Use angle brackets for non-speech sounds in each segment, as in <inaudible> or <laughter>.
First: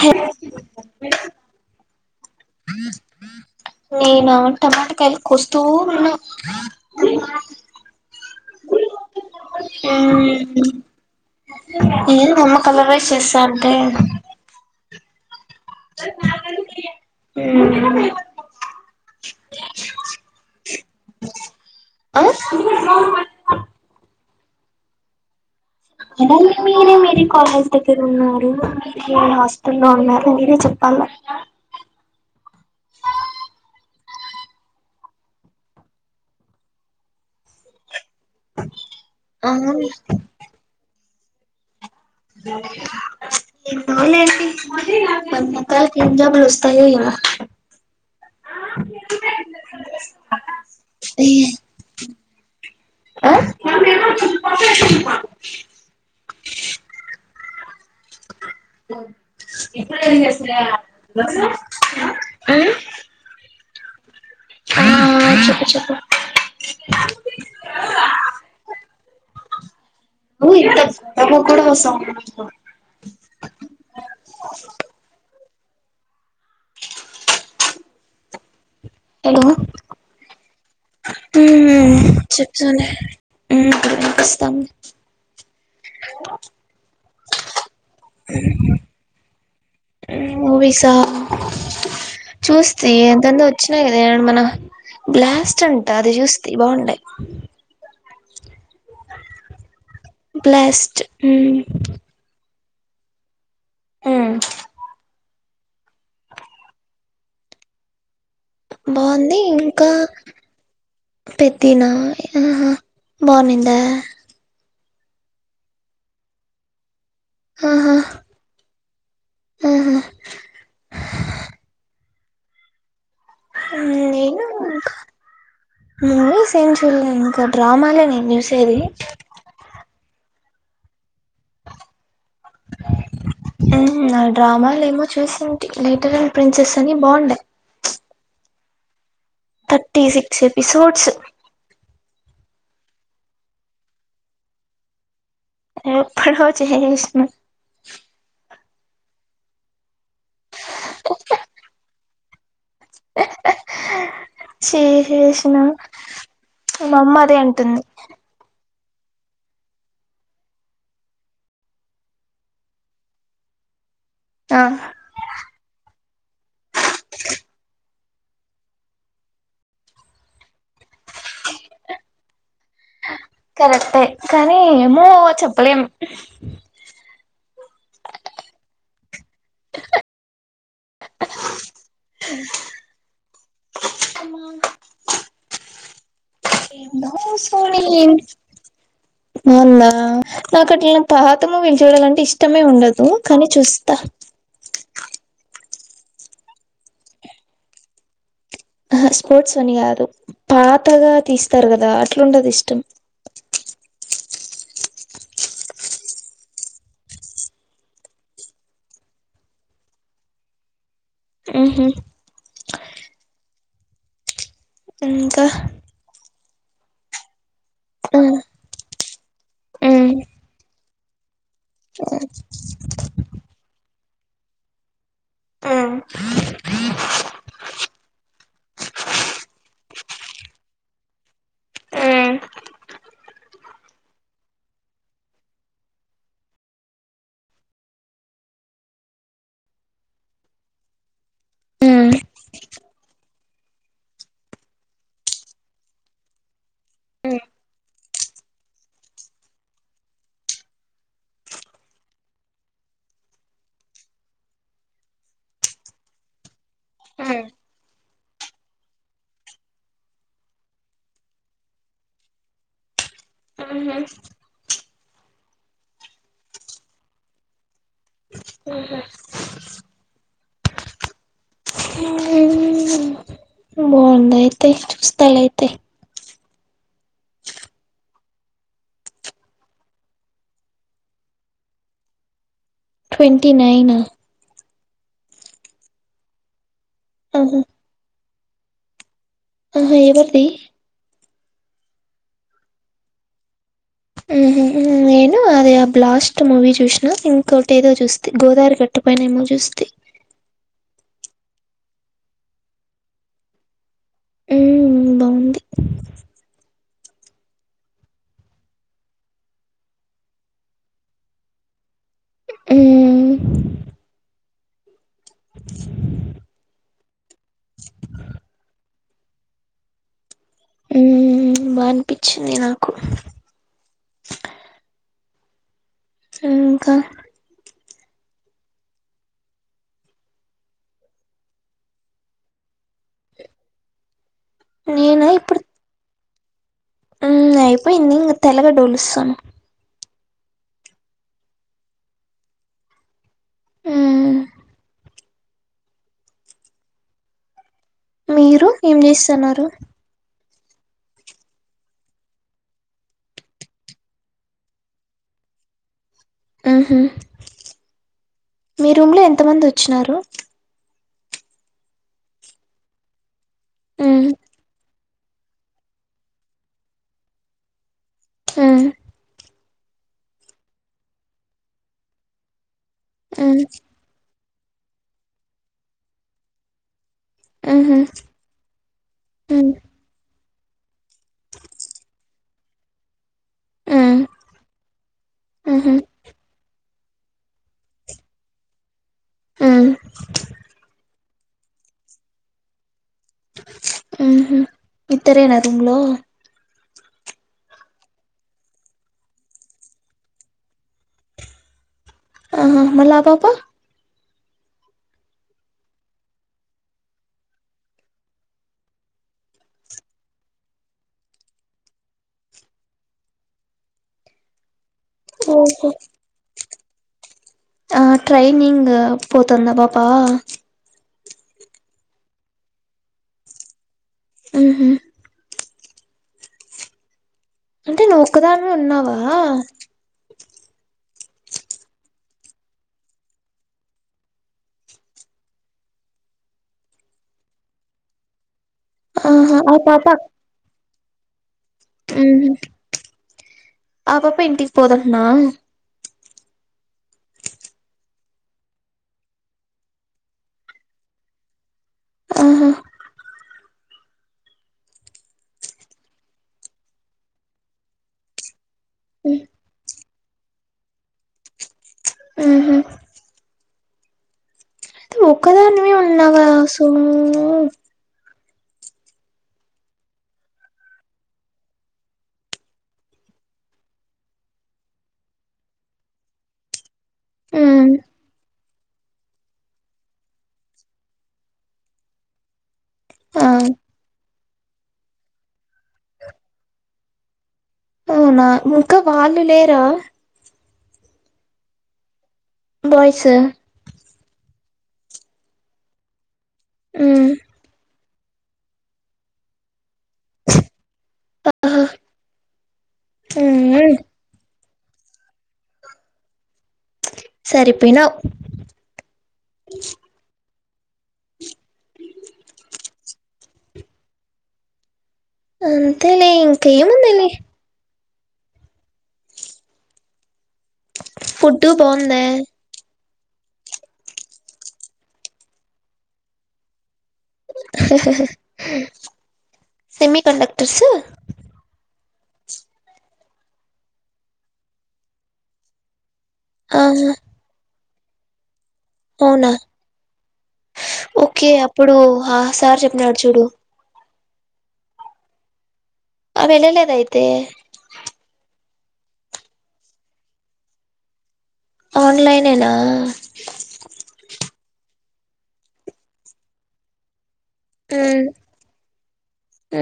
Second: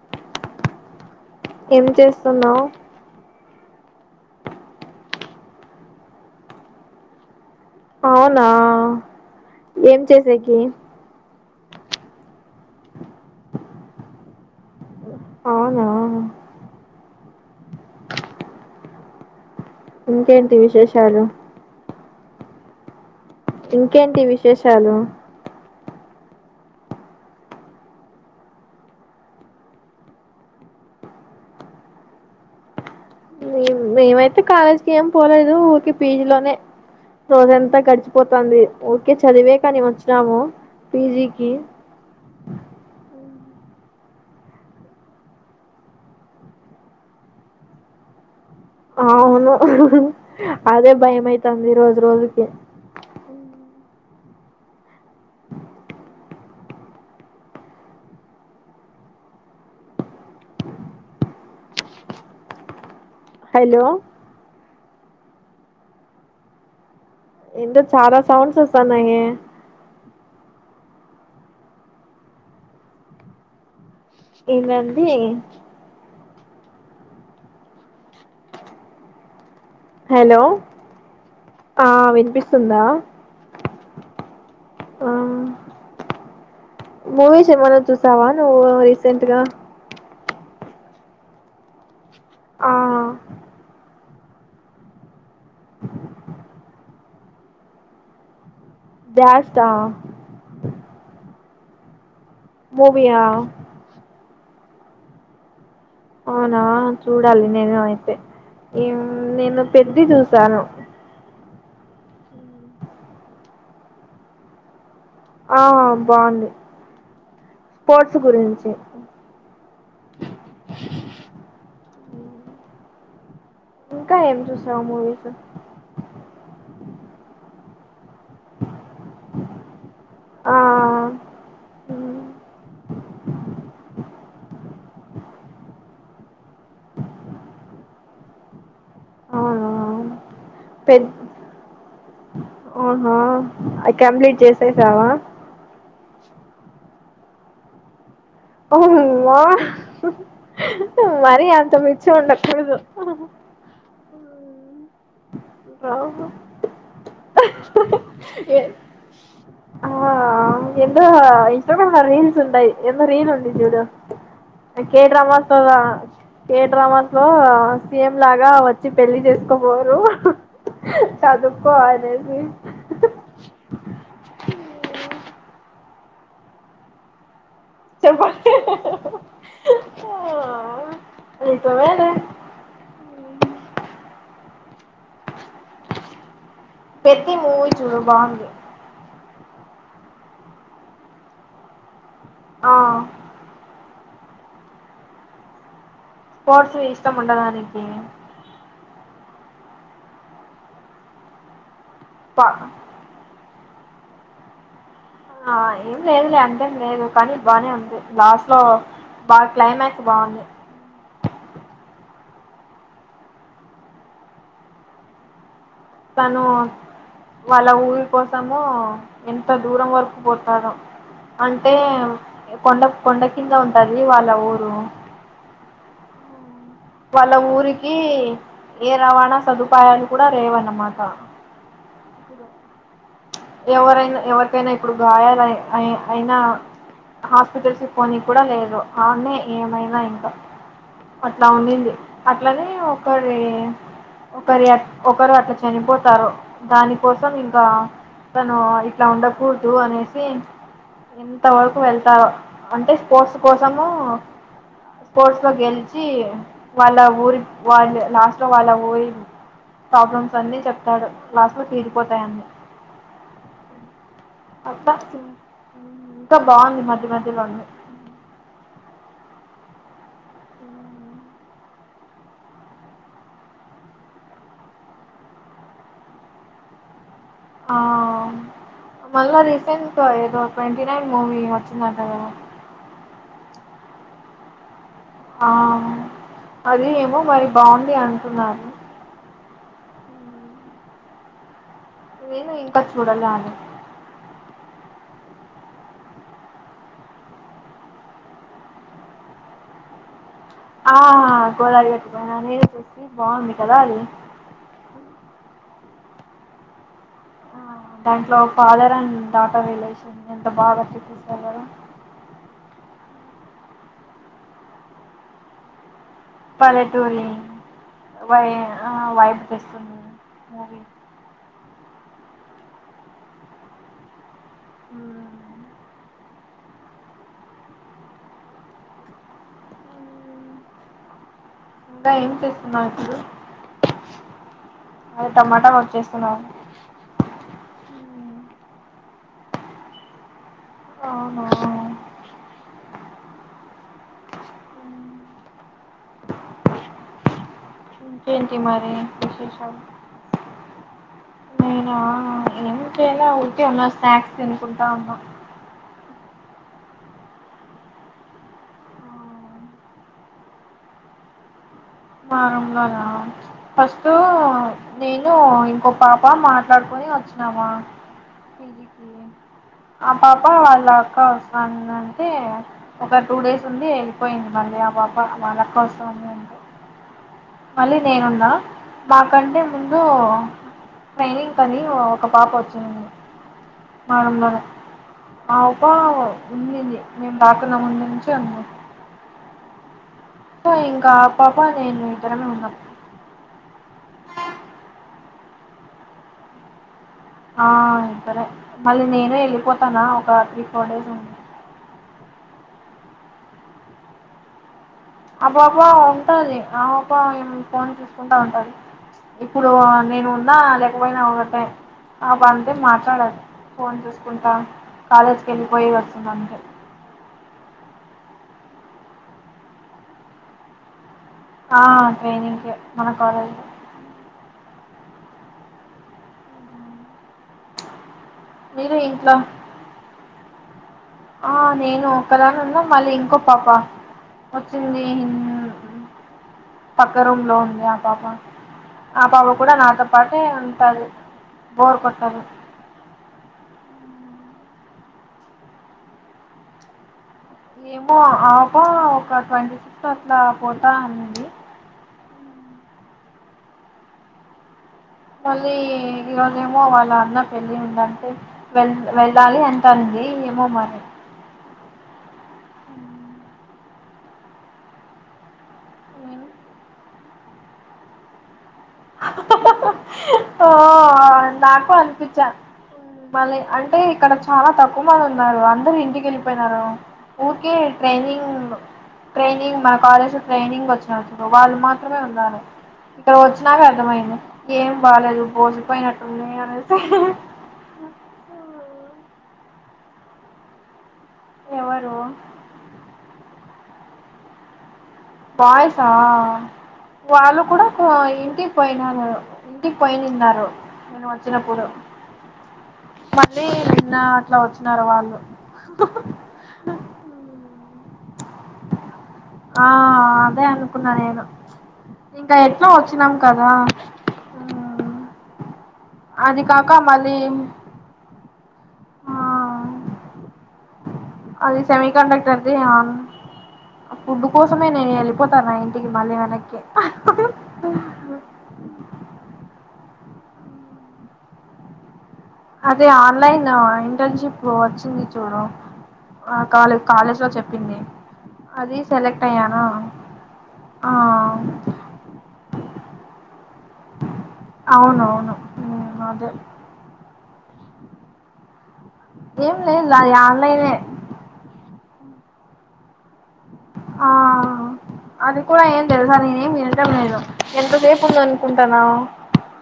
హే ఏం చేస్తున్నావ్ నేనా టమాటకాయలు కొస్తూ ఉన్నా అవునా ఏం చేసేకి ఏం అమ్మ కలర్ రైస్ చేస్తా అంటే అవునా ఉ ఇంకేంటి విశేషాలు ఆ ఇంకేంటి విశేషాలు అలాగ మీరే మీరే కాలేజ్ దగ్గర ఉన్నారు మీ మీ హాస్టల్ లో ఉన్నారు మీరే చె అలాగా రేప్ మేమైతే కాలేజీకి ఏం పోలేదు ఊకే పీజీ లోనే రోజు అంతా గడిచి పోతాంది ఓకే చదివే కానీ అవును వచ్చినాము పీజికి <inaudible> వన్ మంత్ లో ఎగ్జామ్ లు వస్తాయో ఏమో అవును హు హ్ అదే భయం అయితాంది రోజు రోజుకి <unintelligible> <inaudible> ఇప్పుడు ఏం చేస్తలేదా హలో ఆ ఆ చెప్పు చెప్పు ఎంటో చాలా సౌండ్స్ వస్తన్నాయే ఇంత సౌండ్ కూడా వసా ఏమైంది <unintelligible> హలో హలో ఆ ఉమ్ వినిపిస్తుందా చెప్పండి ఇప్పుడు వినిపిస్తోంది ఆ మూవీస్ ఏం అన్న చూసావా నువ్వు రిసెంట్గా ఉమ్ మూవిసా ఆ చూస్తి ఏందేందో వచ్చినాయి అదే మన బ్లాస్ట్ అంట అది చూస్తీ బాగుండే భ్యాస్టా బ్లాస్ట్ మ్ మూవీ ఆ మ్ అవునా చుడాలి నేను అయితే ఇం బాగుంది నేను ఇంకా పెద్ది చూసాను. పెద్దినా ఆ ఆహ బాగుండిందా ఆ బాగుంది ఆహా స్పోర్ట్స్ గురించి ఆహా మ్మ్ ఇంకా ఏం కాదు చూసావు ఇంక మూవీస్ మూవీస్ ఏం చూల్లే ఇంక డ్రామాలే నేను చూసేది ఆఅ ఉం హూ అద్ డ్రామాల ఏమో చూసింటి లిటర్ అం ప్రిన్సెస్ అని బాగుండేయి అవునా థర్టీ సిక్స్ ఎపిసోడ్స్ అవునా అవి కంప్లీట్ చేసేసావా ఎప్పుడో చేసిన మ్ మ్మ హా హ్ హ్ మరి అంత పిచ్చి ఉండకుడదు ఆహా చేసేసిన అహా మా అమ్మ అదే అంటుంది ఆ ఆ ఎందో ఇంస్టాగ్రామ్ రీల్స్ ఉంటయి ఏందో రీలు ఉండిద్ది చూడు ఆ కేడ్రమా సోవ ఏ డ్రామాస్ లో ఆ సీఎం లాగా వచ్చి పెళ్లి చేసుకో కోరు చదువుకో అనేసి కరెక్టే కానీ ఏమో చెప్పలేము చెప్ప ఆ అమ్మ <inaudible> ఎన్నో పెద్ది మూవీ సుడి చూడు బాగుంది బావుందా నాకు అట్లాన్న పాత మూవీస్ చూడాలంటే ఇష్టమే ఆ ఉండదు కానీ చూస్తా స్పోర్ట్స్ ఇష్టము ఉండదా నికి ఆహ్ స్పోర్ట్స్ అని కాదు పాతగా తీస్తారు గదా పా అట్లుండదు ఇష్టం. ఆ ఏం లేదులే అంతేం లేదు కానీ బానే ఉంది లాస్ట్ లో బాగ్ క్లైమాక్స్ బాగుంది ఆహ ఇంకా తను వాళ్ళ ఊరి ఉమ్ కోసము ఉ ఎంత దూరం ఉమ్ వరకు పోతాడో అంటే కొండ కొండ కింద ఉంటది వాళ్ళ ఊరు వాళ్ళ ఊరికి ఏ రవాణా సదుపాయాలు కూడా లేవన్నమాట ఉమ్ ఎవరైనా ఎవరికైనా ఇప్పుడు గాయలు అ అయినా హాస్పిటల్స్ పోనీ కూడా లేదు అన్న ఏమైనా ఇంక అట్ల ఉండింది అట్లనే ఒకరి ఇ ఒకరు అ ఒకరు అట్ల చనిపోతారు దాని కోసం ఇంక ఆ తను ఇట్ల ఉండకూడుదు అనేసి ఎంత వరకు వెళ్తావో అంటే స్పోర్ట్స్ కోసము స్పోర్ట్స్ లో గెలిచి ఇ వాళ్ళ ఊరి వాళ్ళు లాస్ట్ లో వాళ్ళ ఊరి ప్రాబ్లమ్స్ అన్ని చెప్తాడు క్లాస్ లో తీరీపోతాయన్ని హమ్ అత్త ఇంకా బావుంది మధ్య మధ్యలోంది హమ్ ఉమ్ బాగుంది అయితే చూస్తలయితే ఆ మళ్ల రిసెంట్గా ఏదో ట్వంటి నైన్ మూవీ వచ్చిదంటగదా ట్వంటీ నైనా ఆ అద ఏమో మరి బాగుంది అంటున్నారును ఆ హా ఎవరిది నేను ఇంకా చూడలను ఊహూ. నేను అది ఆ బ్లాస్ట్ మూవీ చూసిన ఇంకోొటి ఏదో చూస్త గోదారి గట్టు పనే ఏమో చూస్త <inaudible> ఆహా గోదరి గట్టుపైనా అది చూసి బాగుంది కదా అది మ్మ్ బాగుంది ఆ దాంట్లో ఫాదర్ అండ్ డాటర్ రిలేషన్ ఎంత బాగా చూపిస్తారు కదా ఆ పల్లెటూరి వై అ వైపు తెస్తుంది మూవీ పించింది నాకు హమ్ ఇంకా ఇంగా ఏం చేస్తున్నావు ఇప్పుడు నేనా అది ఇప్పుడు టమాటా వచ్చేస్తున్నావు హ్మ్. అయిపోయింది ఇంగ తెల గడ్డ డోలుస్తాను ఆఓహ హ్మ్. ఇంకేంటి మీరు మరి ఏం జేస్తన్నారు? విశేషాలు నేనా ఏం చేయలే ఊరికే ఉన్న స్నాక్స్ తిినకుంటంటా ఉన్నా మీ రూమ్ లో ఎంత మంది వచ్చినారు మా రూమ్ లోనా ఫస్ట్ హ్మ్. నేను ఇంకో పాప మా తరఫున వచ్చినామా హ్మ్. ఆ పాప వాళ్ళు అక్క వస్తాంద అంటే ఒక టూ హ్మ్. డేస్ ఉండి వెళ్ళిపోయింది మళ్ళీ <unintelligible> కోస్వామి అంటే మళ్ళీ హుహు. నేనున్నా మాకంటే హ్మ్. ముందు ట్రైనింగ్ కనీ ఒక పాప వచ్చింది హ్మ్. మన్నా ఆవు పా హుహు. ఉన్నింది నేను రాకున్న ముందు నుంచి ఉంది ఉ సో ఇంకా ఆపాప నేను ఇద్దరమే ఉన్నాం హుహు. ఇద్దరేనా రూమ్లో ఆ ఇద్దరం మళ్ళీ నేనే వెళ్ళిపోతానా ఒక త్రీ ఫోర్ డేస్ ఉంది ఆ మళ్ళ ఆపాప ఆ పాప ఉంటది ఆ పా ఫోన్ చూసుకుంటా ఉంటది ఇప్పుడు నేను ఉన్నా లేకపోయినా ఒకటే ఆపా అంతే మాట్లాడదు ఫోన్ చేసుకుంటా కాలేజీకి వెళ్లి పోయి ఓహో! వచ్చినాంకే ఇంగ్ పోతందా ఆపాప ఆ ట్రెనింగ్కే మన కాలేజ్ ఉహు అంటే నువ్వు ఒక్కదానివే మీరు ఉన్నావా ఇంట్లో ఆ నేను ఒకదాన్ని ఉన్నా మళ్ళీ ఇంకో పాప వచ్చింది హిన్ పక్క రూమ్ లో ఉంది ఆపాప అపాప ఆహా కూడా ఆ పాప నాతోపాటే ఉంటాది ఉహు ఆపాప ఇంటికి పోదంట్న ఏమో ఆపా ఒక ట్వంటీ సిక్స్త్ అట్లా పోతా అనింది ఉహు మళ్ళీ ఈరోజేమో వాళ్ళ అన్న పెళ్ళి ఉందంటే వెళ్ వెళ్ళాలి అంటాంది ఏ ఏమో మరి ఉహు ఉన్నాగా సాము ఆ నాకు అనిపించా మళ్ళీ అంటే ఇక్కడ చాలా తక్కువ మంది ఉన్నారు అందరు ఇంటికి వెళ్ళిపోయినారు ఊకే ఉమ్ ట్రైనింగ్ ట్రైనింగ్ మన కాలేజ్ ట్రైనింగ్ వచ్చినడు వాళ్ళు మాత్రమే ఉన్నారు ఇట ఆ వచ్చినాకే అర్థమయ్యింది ఏం బాలేదు భోచిపోయినట్టుంది అనేసి ఉనా ముక్క వాళ్ళు లేరా ఎవరు బాయ్స్ బాయ్సా ఉమ్ వాళ్ళు కూడా ఇంటికి పోయినారు ఇంటికి పోయినిన్నారు నేను ఆహా వచ్చినప్పుడు మళ్ళీ ఉమ్ నిన్న అట్లా వచ్చి నారు వాళ్ళు సరి ఆ అదే అనుకున్నా నేను ఇంకా ఎట్లా వచ్చినాం కదా హూ అంతేలే ఇంకేముందిలే ఆ ఫుడ్డు అది సెమీ బాగుందా కండక్టర్దిహ ఫుడ్ కోసమే నేను వెళ్ళిపోతాను నా ఇంటికి మళ్ళీ వెనక్కి సెమీ కండక్టర్స్ అదే ఆన్లైన్ ఇంటర్న్షప్ వచ్చింది చూడు ఆ కాలే ఆహా కాలేజ్లో చెప్పింది అదే సెలెక్ట్ అవునా అయ్యనా ఓకే అప్పుడు సార్ చెప్పినడు చూడు అవునువును ఆ వెళ్ళేలేదైతే ఏం లేదు అది ఆన్లైనే ఆన్లైననా ఆ అది కూడా ఏం తెల్వదు నేను ఏం వింటాలేదు ఎంతసేపు ఉమ్ ఉంద అనుకుంటానా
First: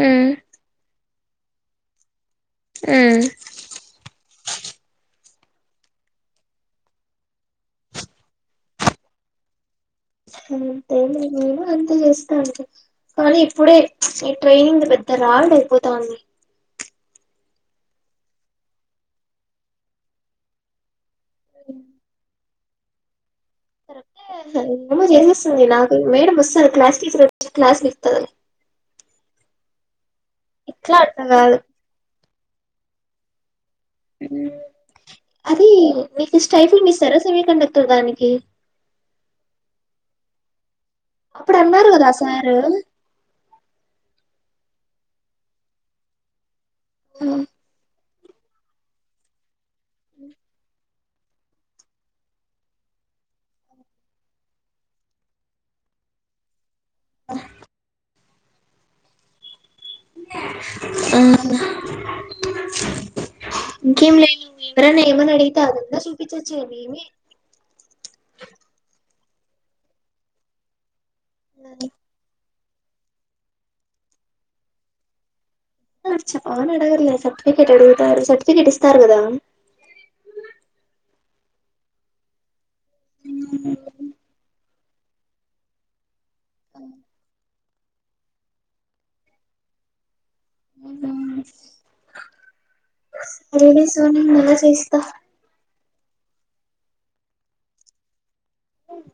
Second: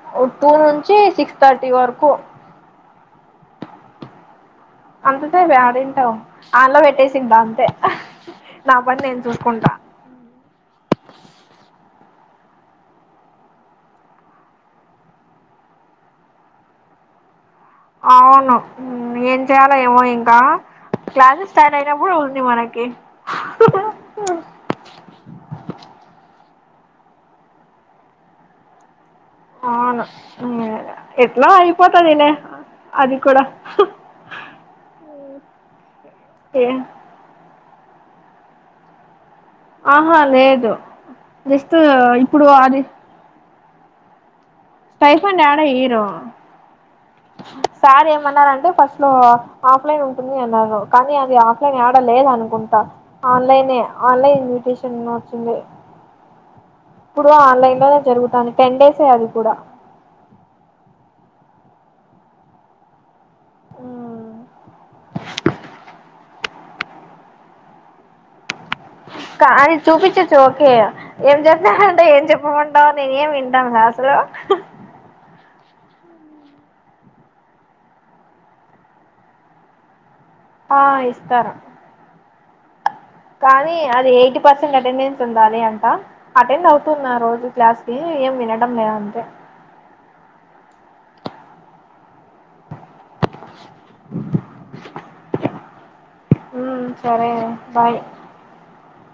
ఉమ్ టూ నుంచి సిక్స్ థర్టీ వరకు ఆమ్ అంతే ఎడుంటావ్ హాల్లో పెట్టేసింట అంతే నా పని నేను చూసుకుంటా <unintelligible> చేస్తా కానీ ఇప్పుడే ఈ ట్రైనింగ్ పెద్ద రాడ్ అయిపోతాంది అవును ఏం చేయాలా ఏమో ఇంకా క్లాసెస్ స్టార్ట్ అయినప్పు ఉంది మనకి కీ మో చేసేస్తుంది నాకు మేడం వస్తారు క్లాస్ టీచర్ క్లాస్లు ఇస్తుంది అవును ఎట్లా అర్థం ఎట్లా కాదు అయిపోతదినే అది కూడా అది మీకు ఏ స్టైఫల్ ఇస్తారా సమీ కండక్టర్ దానికి ఆహా లేదు అప్పుడు జస్ట్ అన్నారు కదా ఇప్పుడు సారు అది టైఫన్ యాడ ఇరు సార్ ఏమన్నారంటే ఫస్ట్ లో ఆఫ్లైన్ ఉంటుంది అలాగొ కానీ అది ఆఫ్లైన్ ఏడ లేదనుకుంటా ఆన్లైనే ఆన్లైన్ ఇన్విటేషన్ వచ్చింది ఇప్పుడు ఆన్లైన్ లోనే జరుగుతానది టెన్ డేసే అది కూడా ఊహ్మ్మ్ ఇంకేం లే ఎవరన్నా ఏమైనా అడిగితే అదుందా సు ప చచ్చివి ఏమీ అది చూపించచ్చు ఓకే ఏం చెప్పారంటే ఏం చెప్పమంట నేని వింటాం అసలు చెప్పని అవును అడగరు సర్టిఫికేట్ అడుగుతారు సర్టిఫికేట్ ఇస్తారు కదా ఆ ఇస్తారు కానీ అది ఎయిటీ పర్సెంట్ అటెండెన్స్ ఉండాలి అంట అటెండ్ అవుతున్న రోజు క్లాస్ ఏ ఏం వినడం లేదంట సరే సోనీ మల్లి చేస్తా ఉ సరే బాయ్ ఏ